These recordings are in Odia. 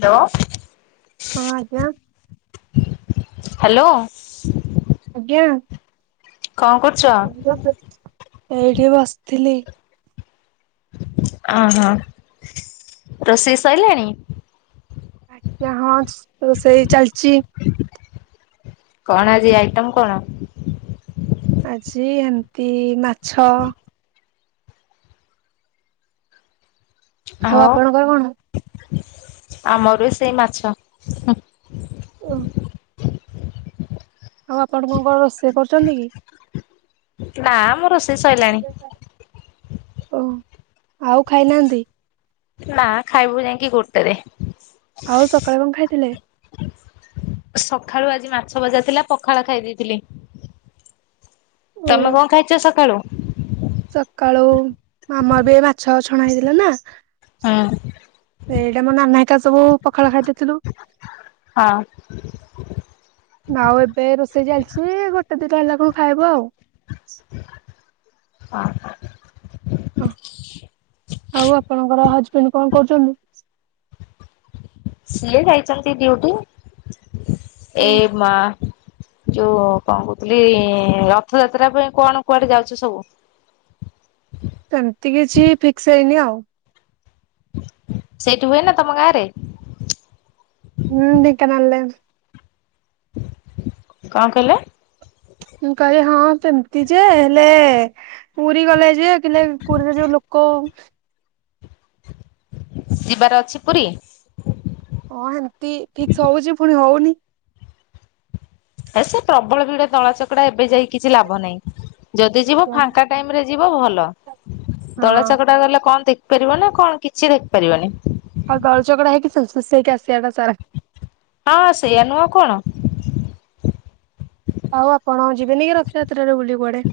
ହ୍ୟାଲୋ। ହଁ ଆଜ୍ଞା ହ୍ୟାଲୋ। ଆଜ୍ଞା। କଣ କରୁଛ? ଏଇଠି ବସିଥିଲି। ଅହୋ ରୋଷେଇ ସରିଲାଣି? ଆଜ୍ଞା ହଁ ତ ସେଇ ଚାଲିଛି। କଣ ଆଜି ଆଇଟମ କଣ? ଆଜି ଏମତି ମାଛ ହଉ ଆଉ ଆପଣଙ୍କ କଣ? ଆମର ସେଇ ମାଛ [unintelligible] ଆଉ ଆପଣଙ୍କ କଣ ରୋଷେଇ କରୁଛନ୍ତି କି? ନା ମୁଁ ରୋଷେଇ ସରିଲାଣି। ଓ ଆଉ ଖାଇନାହାନ୍ତି? ନା ଖାଇବୁ ଯାଇକି ଗୋଟେରେ। ଆଉ ସକାଳେ କଣ ଖାଇଥିଲେ? ସକାଳୁ ଆଜି ମାଛ ଭଜା ଥିଲା ପଖାଳ ଖାଇ ଦେଇେଇଥିଲି। ଓ ତମେ କଣ ଖାଇଛ ସକାଳୁ? ସକାଳୁ ମମ ବି ମାଛ ଛଣା ହେଇଥିଲା ନା ହଁ। ସେଇଟା ମୋ ନାନା ହେରିକା ସବୁ ପଖାଳ ଖାଇ ଦେଇେଇଥିଲୁ। ହଁ। ଆଉ ଏବେ ରୋଷେଇ ଚାଲିଛୁ ଗୋଟେ ଦିଟା ହେଲା ବେଳକୁ ଖାଇବୁ ଆଉ। ହଁ ଅ ଆଉ ଆପଣଙ୍କର ହଜବେଣ୍ଡ କଣ କରୁଛନ୍ତି? ସେ ଯାଇଛନ୍ତି ଡିଉଟି ଏ ମା ଯୋଉ କଣ କହୁଥିଲି ରଥଯାତ୍ରା ପାଇଁ କଣ କୁଆଡେ ଯାଉଛ ସବୁ? ସେମିତି କିଛି ଫିକ୍ସ ହେଇନି ଆଉ। ସେଇଠି ହୁଏ ନା ତମ ଗାଁରେ? ହୁଁ ଢେଙ୍କାନାଳ ରେ କଣ କହିଲେ? ମୁଁ କହିଲି ହଁ ସେମିତି ଯେ ହେଲେ ପୁରୀ ଗଲେ ଯେେ ପୁରୀରେ ଯୋଉ ଲୋକ କ ଯିବାର ଅଛି ପୁରୀ ହଁ ସେମତି ଠିକ୍ସ ହଉଛି ପୁଣି ହଉନି ଏ ସେ ପ୍ରବଳ ବି ଗୁଟେ ତଳା ଚକଡା ଏବେ ଯାଇ କିଛି ଲାଭ ନାହିଁ ଯଦି ଯିବ ହଁ ଫାଙ୍କା ଟାଇମ ରେ ଯିବ ଭଲ ତଳ ଚାକଟା ଗଲେ କଣଖ ଦେଖପାରିବ ନା କଣ କିଛି ଦେଖିପାରିବନି ଆଉ ଗଳ ଗଡା ହେଇକି ସଂସୃସ ହେଇକି ଆସିବାଟା ସାରା ହଁ ସେଇଆା ନୁହଁ କଣ ଆଉ ଆପଣ ଯିବେନି କି ରଥଯାତ୍ରାରେ ବୁଲି କୁଆଡେ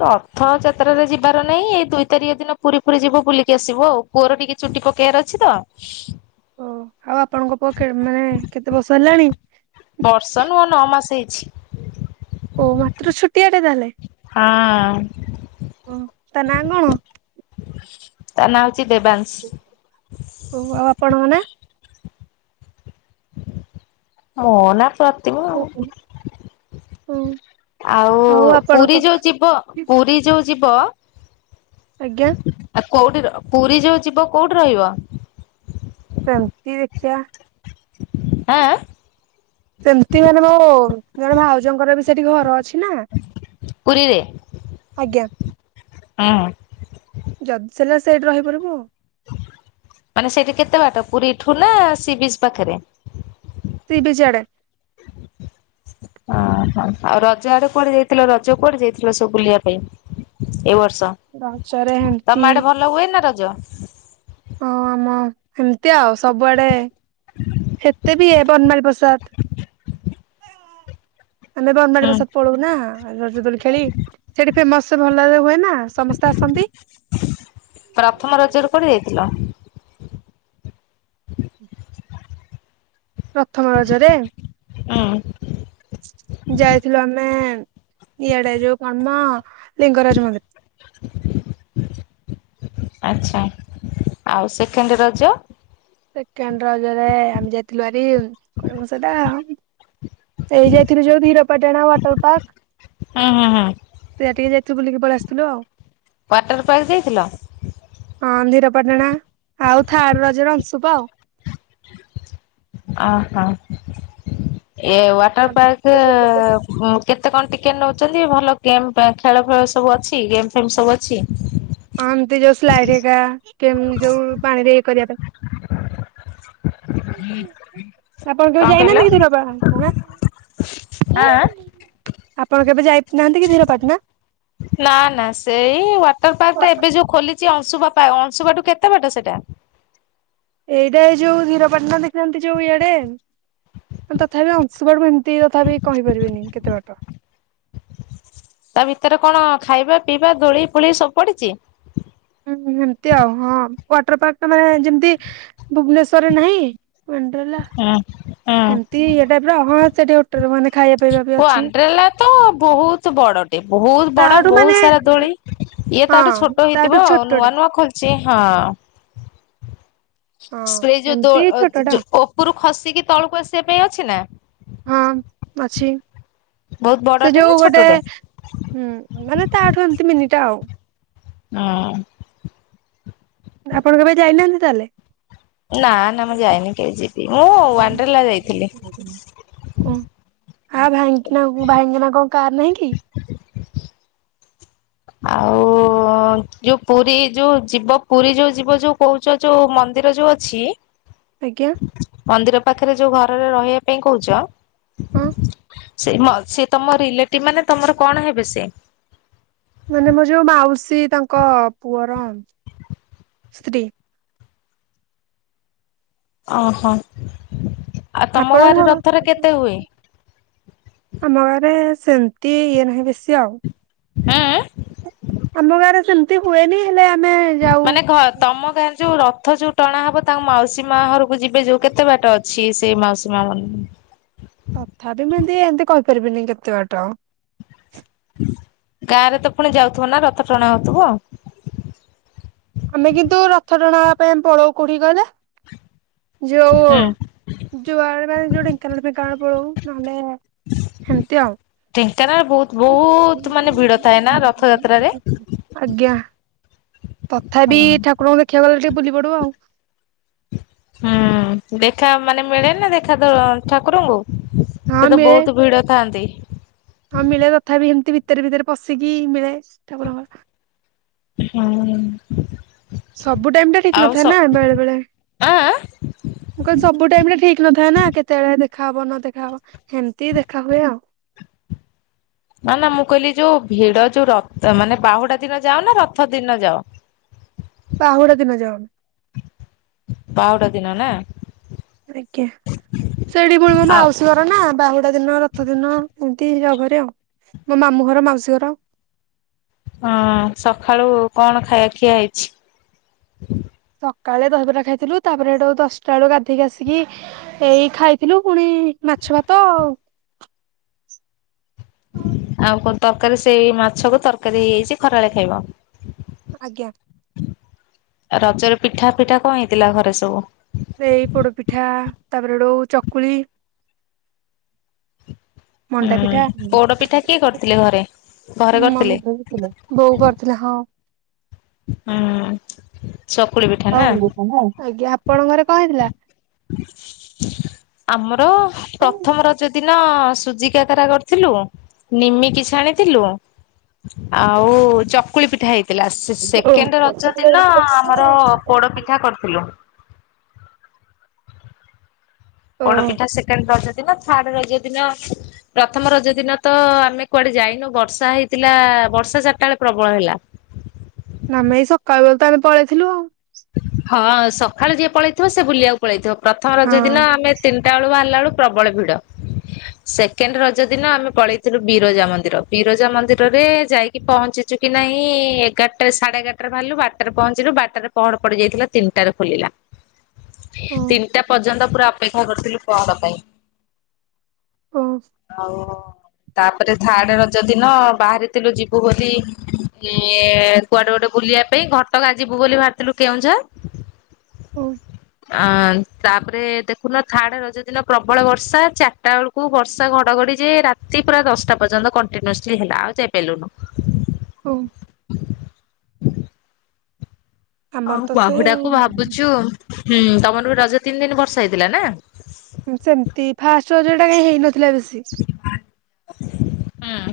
ରର୍ଥଯାତ୍ରାରେ ଯିବାର ନାହିଁ ଏଇ ଦୁଇ ତାରିଖ ଦିନ ପୁରୀ ପୁରୀ ଯିବୁ ବୁଲିକି ଆସିବ ଆଉ ପୁଅର ଟିକେ ଚୁଟି କ କେୟାର ଅଛି ତ ଓ ଆଉ ଆପଣଙ୍କ ପକ୍ଷେ ମାନେ କେତେ ବର୍ଷ ହେଲାଣି ଛି ଓ ମାତ୍ର ଛୁଟିଆ ଟେ ତାହଲେ ହଁ ହଁ ତା ନାଁ କଣ ତା ନାଁ ହଉଛି ଦେବାଂଶ ଓ ଆଉ ଆପଣଙ୍କ ନାଁ? ମୋନା ପ୍ରତିମା ଓ ଆଉ ପୁରୀ ଯୋଉ ଯିବ ପୁରୀ ଯୋଉ ଯିବ ଆଜ୍ଞା କୋଉଠି ପୁରୀ ଯୋଉ ଯିବ କୋଉଠି ରହିବ ପମତି ଦେଖିବା ଆଁ ସେମିତି ମାନେ ମୋ ଜଣେ ଭାଉଜଙ୍କର ବି ସେଠି ଘର ଅଛି ନା କୁଡ଼ିିଲେ ଆଜ୍ଞା ହଁ ଯଦି ସରିଲା ସେଇଠି ରହିପାରିବୁ ଆଉ ମାନେ ସେଇଠି କେତେ ବାଟ ପୁରୀଠୁ ନା ସି ବିଚ୍ ପାଖରେ ସି ବିିଚ୍ ଆଡେ ଓହୋ ଆଉ ରଜ ଆଡେ କୁଆଡେ ଯାଇଥିଲ ରଜ କୁଆଡେ ଯାଇଥିଲ ସବୁ ବୁଲିବା ପାଇଁ ଏଇ ବର୍ଷ ରଜରେ ହେମତି ତମ ଆଡେ ଭଲ ହୁଏ ନା ରଜ ହଁ ଆମ ଏମିତି ଆଉ ସବୁଆଡେ ସେତେ ବି ବନମାଲି ପ୍ରସାଦ ଆମେ ବନମାଳି ହୁଁ ପ୍ରସାଦ ପଳଉନା ରଜଦୋଳି ଖେଳି ସେଠି ଫେମସ ଭଲରେ ହୁଏ ନା ସମସ୍ତେ ଆସନ୍ତି ପ୍ରଥମ ରଜରେ କୁଆଡେ ଯାଇଥିଲ ହୁଁ ପ୍ରଥମ ରଜରେ ହୁଁ ଯାଇଥିଲୁ ଆମେ ଇଆଡେ ଯୋଉ କଣ ମ ଲିଙ୍ଗରାଜ ମନ୍ଦିର ଆଚ୍ଛା ଆଉ ସେକେଣ୍ଡ ରଜ ସେକେଣ୍ଡ ରଜରେ ଆମେ ଯାଇଥିଲୁ ହେରି କୁଆଡେ ତ ସେଇଟା ସେ ଯାଇଥିଲୁ ଯୋଉ ହିରପାଟଣା ୱାଟର ପାର୍କ ହୁଁ ହୁଁ ସେଠିକ ଯାଇ ବୁଲିକି ପଳେଇ ଆସି ଥିଲୁ ଆଉ ୱାଟର ପାର୍କ ଯାଇଥିଲ ହଁ ଧିରପାଟଣା ଆଉ ଥାର୍ଡ ରଜର ଅଂଶୁପା ଆଉ ଅହା ଏ ୱାଟର ପାର୍କ ହଁ କେତେ କଣ ଟିକେଟ ନେଉଛନ୍ତି ଭଲ ଗେମ୍ ଖେଳ ଫେଳ ସବୁ ଅଛି ଗେମ୍ ଫେମ ସବୁ ଅଛି ଏମତି ଯୋଉ ସ୍ଲାଇଡ ହେରିକା ଯେମତି ଯୋଉ ପାଣିରେ କରିବା ପାଇଁ ଆପଣ କେବେ କଣ କହିଲ ଯାଇନାହାନ୍ତି କେବେ ୱାଟର ପାର୍କ ଆଁ? ଆପଣ କେବେ ଯାଇନାହାନ୍ତି କି ଧୀରପାଟଣା ନା ନା ସେଇ ୱାଟର ପାର୍କଟା ଏବେ ଯୋଉ ଖୋଲିଛି ଅଂଶୁପା ଟା ଅଂଶୁପା ଠୁ କେତେ ବାଟ ସେଇଟା ଏଇଟା ଏ ଯୋଉ ହୀରପାଟଣା ଦେଖିନାହାନ୍ତି ଯୋଉ ଇଆଡେ ତଥାପି ଅଂଶୁପା ମୁ ଏମିତି ତଥାପି କହିପାରିବିନି କେତେ ବାଟ ତା ଭିତରେ କଣ ଖାଇବା ପିଇବା ଦୋଳି ଫୋଳି ସବୁ ପଡିଛି ହୁଁ ସେମତି ଆଉ ହଁ ୱାଟର ପାର୍କଟା ମାନେ ଯେମତି ଭୁବନେଶ୍ଵରରେ ନାହିଁ ୱଣ୍ଡ୍ରେଲା ହୁଁ ହୁଁ ଏମତି ଏଟା ପୁରା ହଁ ସେଡିଟରେ ମାନେ [unintelligible] ବି ଅଛି ୱଣ୍ଡ୍ରେଲା ତ ବହୁତ ବଡ ଟେ ବହୁତ ବଡ ତାଠୁ ବହୁତ ସାରା ମାନେ ଦୋଳି ଇଏ। ତାଠୁ ହଁ ଛୋଟ ତାଠୁ ହେଇଥିବ ଆଉ ଛୋଟଟା ନୂଆ ନୂଆ ଖୋଲିଛି ହଁ ହଁ ସ୍ପ୍ରେ ଏମିତି ଛୋଟଟା ଆଉ। ଯୋଉ ଉପରୁ ଖସିକି ତଳକୁ ଆସିବା ପାଇଁ ଅଛି ନା ହଁ ଅଛି। ବହୁତ ସେ ବଡଟେ ନା ଯୋଉ ଗୋଟେ ଛୋଟଟେ? ହଁ ମାନେ ତାଠୁ ଏମିତି ମିନିଟା ଆଉ ହଁ ଆପଣ କେବେ ଯାଇନାହାନ୍ତି ତାହେଲେ ନା ନା ମୁଁ ଯାଇନି କେହି ଯିବି ମୁଁ ୱାଣ୍ଡ୍ରେଲା ଯାଇଥିଲି ଓ ହଁ ଭାଇଙ୍କିନା ଭାଇଙ୍କିନା କଣ କାର ନାହିଁ କି ଆଉ ଯୋଉ ପୁରୀ ଯୋଉ ଯିବ ପୁରୀ ଯୋଉ ଯିବ ଯୋଉ କହୁଛ ଯୋଉ ମନ୍ଦିର ଯୋଉ ଅଛି ଆଜ୍ଞା ମନ୍ଦିର ପାଖରେ ଯୋଉ ଘରରେ ରହିବା ପାଇଁ କହୁଛ। ହଁ ସେ ସେ ତମ ରିଲେଟିଭ ମାନେ ତମର କଣ ହେବେ ସେ ମାନେ ମୋର ଯୋଉ ମାଉସୀ ତାଙ୍କ ପୁଅର ସ୍ତ୍ରୀ ଓ ହୋ ଆପଣଙ୍କର ଆମ ଗାଁରେ [unintelligible] [inaudible] ସେମିତି ଇଏ ନାହିଁ ବେଶୀ ଆଉ ହଁ [unintelligible] ଆମ ଗାଁରେ ସେମିତି ହୁଏନି ହେଲେ ଆମେ ଯାଉ ମାନେ ଘ ତମ ଗାଁରେ [unintelligible] ଯୋଉ ରଥ ଯୋଉ ଟଣା ହବ ତାଙ୍କ ମାଉସୀ ମା ଘରକୁ ଯିବେ ଯୋଉ କେତେ ବାଟ ଅଛି ସେଇ ମାଉସୀ ମା ମନ୍ଦିର ପାରିବିନି କେତେ ବାଟ ଗାଁରେ ତ ପୁଣି ଯାଉଥିବ ନା ରଥ ଟଣା ହଉଥିବ ଆମେ କିନ୍ତୁ ରଥ ଟଣା ହେବା ପାଇଁ ପଳଉ କୋଉଠିକି କହିଲେ ଯ ଯୁଉ ନଲେ [unintelligible] ସେମିତି ଆଉ ବହୁତ ବହୁତ ମାନେ ଭିଡ ଥାଏ ନା ରଥଯାତ୍ରାରେ ଆଜ୍ଞା ତଥାପି ଠାକୁରଙ୍କୁ ଦେଖିବାକୁ ଗଲେ ଟିକେ ବୁଲି ପଡିବ ଆଉ ହୁଁ ଦେଖା ମାନେ ମିଳେନା ଦେଖା ଠାକୁରଙ୍କୁ ହଁ ସେ ତ ମିଳେ ବହୁତ ଭିଡ ଥାଆନ୍ତି ହଁ ମିଳେ ତଥାପି ଏମତି ଭିତରେ ଭିତରେ ପଶିକି ମିଳେ ଠାକୁରଙ୍କର ହୁଁ। ସବୁ ଟାଇମ ଟା ଠିକ ଆଉ ସ ନଥାଏ ନା ବେଳେ ବେଳେ ଆଁ ଆଁ ମୁଁ କହିଲି ସବୁ ଟାଇରେ ଠିକ ନଥାଏ ନା କେତେବେଳେ ଦେଖା ହବ ନ ଦେଖା ହବ ହେମିତି ଦେଖା ହୁଏ ଆଉ ନା ନା ମୁଁ କହିଲି ଯୋଉ ଭିଡ ଯୋଉ ରଥ ମାନେ ବାହୁଡା ଦିନ ଯାଅ ନା ରଥ ଦିନ ଯାଅ। ବାହୁଡ଼ା ଦିନ ଯାଉ। ବାହୁଡା ଦିନ ନା। ଆଜ୍ଞା ସେଠି ପୁଣି ମୋ ଆଉ ମାଉସୀ ଘର ନା ବାହୁଡା ଦିନ ରଥ ଦିନ ଏମତି ଯାଉ। ଘରେ ଆଉ। ମୋ ମାମୁଁ ଘର, ମାଉସୀ ଘର ହଁ ସଖାଳୁ କଣ ଖାଇବା ଖିଆ ହେଇଛି? ସକାଳେ ଦହିବରା ଖାଇଥିଲୁ। ତାପରେ ଏଠୁ ଦଶଟା ବେଳକୁ ଗାଧେଇକି ଆସିକି ଏଇ ଖାଇଥିଲୁ ପୁଣି ମାଛ ଭାତ ଆଉ। ଆଉ କଣ ତରକାରୀ ସେଇ ମାଛକୁ ତରକାରୀ ହେଇଯାଇଛି ଖରାବେଳେ ଖାଇବ? ଆଜ୍ଞା। ରଜରେ ପିଠା ଫିଠା କଣ ହେଇଥିଲା ଘରେ ସବୁ? ସେଇ ପୋଡପିଠା, ତାପରେ ଡଉ ଚକୁଳି ମଣ୍ଡା ହୁଁ ପିଠା ପୋଡ ପିଠା କିଏ କରିଥିଲେ ଘରେ? ମମି କରିଥିଲେ? ବୋଉ କରିଥିଲେ ହଁ। ହୁଁ। ଚକୁଳି ପିଠା ନା? ହଉ ଆଜ୍ଞା ଆପଣଙ୍କ ଘରେ କଣ ହେଇଥିଲା? ଆମର ପ୍ରଥମ ରଜ ଦିନ ସୁଜି କାକରା କରିଥିଲୁ, ନିମିକି ଛାଣିଥିଲୁ ଆଉ ଚକୁଳି ପିଠା ହେଇ ଥିଲା। ସେ-ସେକେଣ୍ଡ ରଜ ଦିନ ଆମର ପୋଡ ପିଠା କରିଥିଲୁ। ଓ ପୋଡପିଠା ସେକେଣ୍ଡ ରଜ ଦିନ, ଥାର୍ଡ ରଜ ଦିନ ପ୍ରଥମ ରଜ ଦିନ ତ ଆମେ କୁଆଡେ ଯାଇନୁ ବର୍ଷା ହେଇଥିଲା ବର୍ଷା ଚାରିଟା ବେଳେ ପ୍ରବଳ ହେଲା। ହ [inaudible] ତ ଆମେ ପଳେଇଥିଲୁ ଆଉ। ହଁ ସଖାଳୁ ଯିଏ ପଳେଇଥିବ ସେ ବୁଲିବାକୁ ପଳେଇଥିବ। ପ୍ରଥମ ରଜ ଦିନ ଆମେ ତିନିଟା ବେଳୁ ବାହା ରିଲା ବେଳୁ ପ୍ରବଳ ଭିଡ଼। ସେକେଣ୍ଡ ରଜ ଦିନ ଆମେ ପଳେଇଥିଲୁ ବିରଜା ମନ୍ଦିର। ବିରଜା ମନ୍ଦିରରେ ଯାଇକି ପହଞ୍ଚି ଚୁ କି ନାହିଁ, ଏଗାରଟା ସାଢେ ଏଗାରଟାରେ ବାହାରିଲୁ ବାରଟାରେ ପହଞ୍ଚିଲୁ ବାରଟାରେ ପହଡ଼ ପଡି ଯାଇଥିଲା ତିନିଟାରେ ଖୋଲିଲା। ହଁ। ତିନିଟା ପର୍ଯ୍ୟନ୍ତ ପୁରା ଅପେକ୍ଷା କରିଥିଲୁ ପହଡ଼ ପାଇଁ। ଓ ଓ ଆଉ ତାପରେ ଥାର୍ଡ ରଜ ଦିନ ବାହାରିଥିଲୁ ଯିବୁ ବୋଲି ଏ କୁଆଡେ ଗୋଟେ ବୁଲିବା ପାଇଁ ଘଟଗାଁ ଯିବୁ ବୋଲି ବାହାରିଥିଲୁ କେଉଁଝର ହଉ। ଆ ତାପରେ ଦେଖୁନ ଥାର୍ଡ ରଜ ଦିନ ପ୍ରବଳ ବର୍ଷା। ଚାରିଟା ବେଳକୁ ବର୍ଷା ଘଡଘଡି ଯେ ରାତି ପୁରା ଦଶଟା ପର୍ଯ୍ୟନ୍ତ କଣ୍ଟିନିଅସ୍ଲି ହେଲା। ଆଉ ଯାଇପାଇଲୁନୁ। ହଉ। ଆମର ଆଉ ତ ସେଇ ଆଉ ବାହୁଡାକୁ ଭାବୁଛୁ ହୁଁ। ତମର ବି ରଜ ତିନି ଦିନ ବର୍ଷା ହେଇଥିଲା ନା? ହୁଁ ସେମତି ଫାଷ୍ଟ ରଜ ଟା କାଇଁ ହେଇନଥିଲା ବେଶୀ। ହଁ।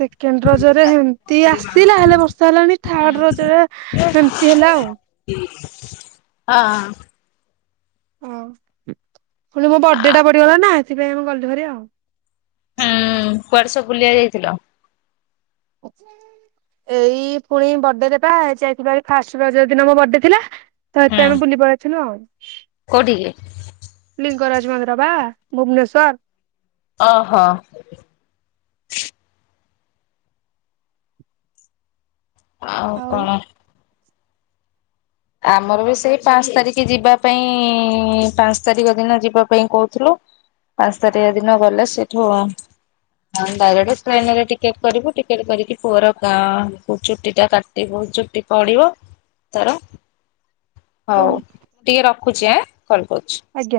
ସେକେଣ୍ଡ ରଜରେ ସେମତି ଆସିଲା ହେଲେ ବର୍ଷା ହେଲାନି। ଥାର୍ଡ ରଜରେ ସେମତି ହେ ଲା ଆଉ। ହଁ ହଁ। ହଉ। ପୁଣି ମୋ ବଡେ ଟା ପଡିଗଲା ନା ସେଥିପାଇଁ ଆମେ ଗଲୁ ଭାରି ଆଉ। [inaudible] ହୁଁ କୁଆଡେ ସବୁ ବୁଲିବାକୁ ଯାଇଥିଲ? ଏଇ ପୁଣି ବଡେରେ ପା ଯାଇଥିଲୁ ଭାରି ଫାର୍ଷ୍ଟ ରଜ ଦିନ ମୋ ବଡେ ଥିଲା। ତ ଏଥିପାଇଁ ହୁଁ ଆମେ ବୁଲି ପଳେଇଥିଲୁ ଆଉ। କୋଉଠିକି? ଲିଙ୍ଗରାଜ ମନ୍ଦିର ପା ଭୁବନେଶ୍ୱର। ଓହୋ। ଆଉ କଣ? ଆମର ବି ସେଇ ପାଞ୍ଚ ତାରିଖ ଯିବା ପାଇଁ ପାଞ୍ଚ ତାରିଖ ଦିନ ଯିବା ପାଇଁ କହୁଥୁଲୁ। ପାଞ୍ଚ ତାରିଖ ଦିନ ଗଲେ ସେଇଠୁ ହୁ ହଁ ଡାଇରେକ୍ଟ ଟ୍ରେନ ରେ ଟିକେଟ କରିବୁ ଟିକେଟ କରିକି ପୁଅର ଗାଁ ଚୁଟି ଟା କାଟିବୁ। ଚୁଟି ପଡିବ ତାର। ହଉ ମୁଁ ଟିକେ ରଖୁଛି ଆଁ କଲ କରୁଛି। ଆଜ୍ଞା।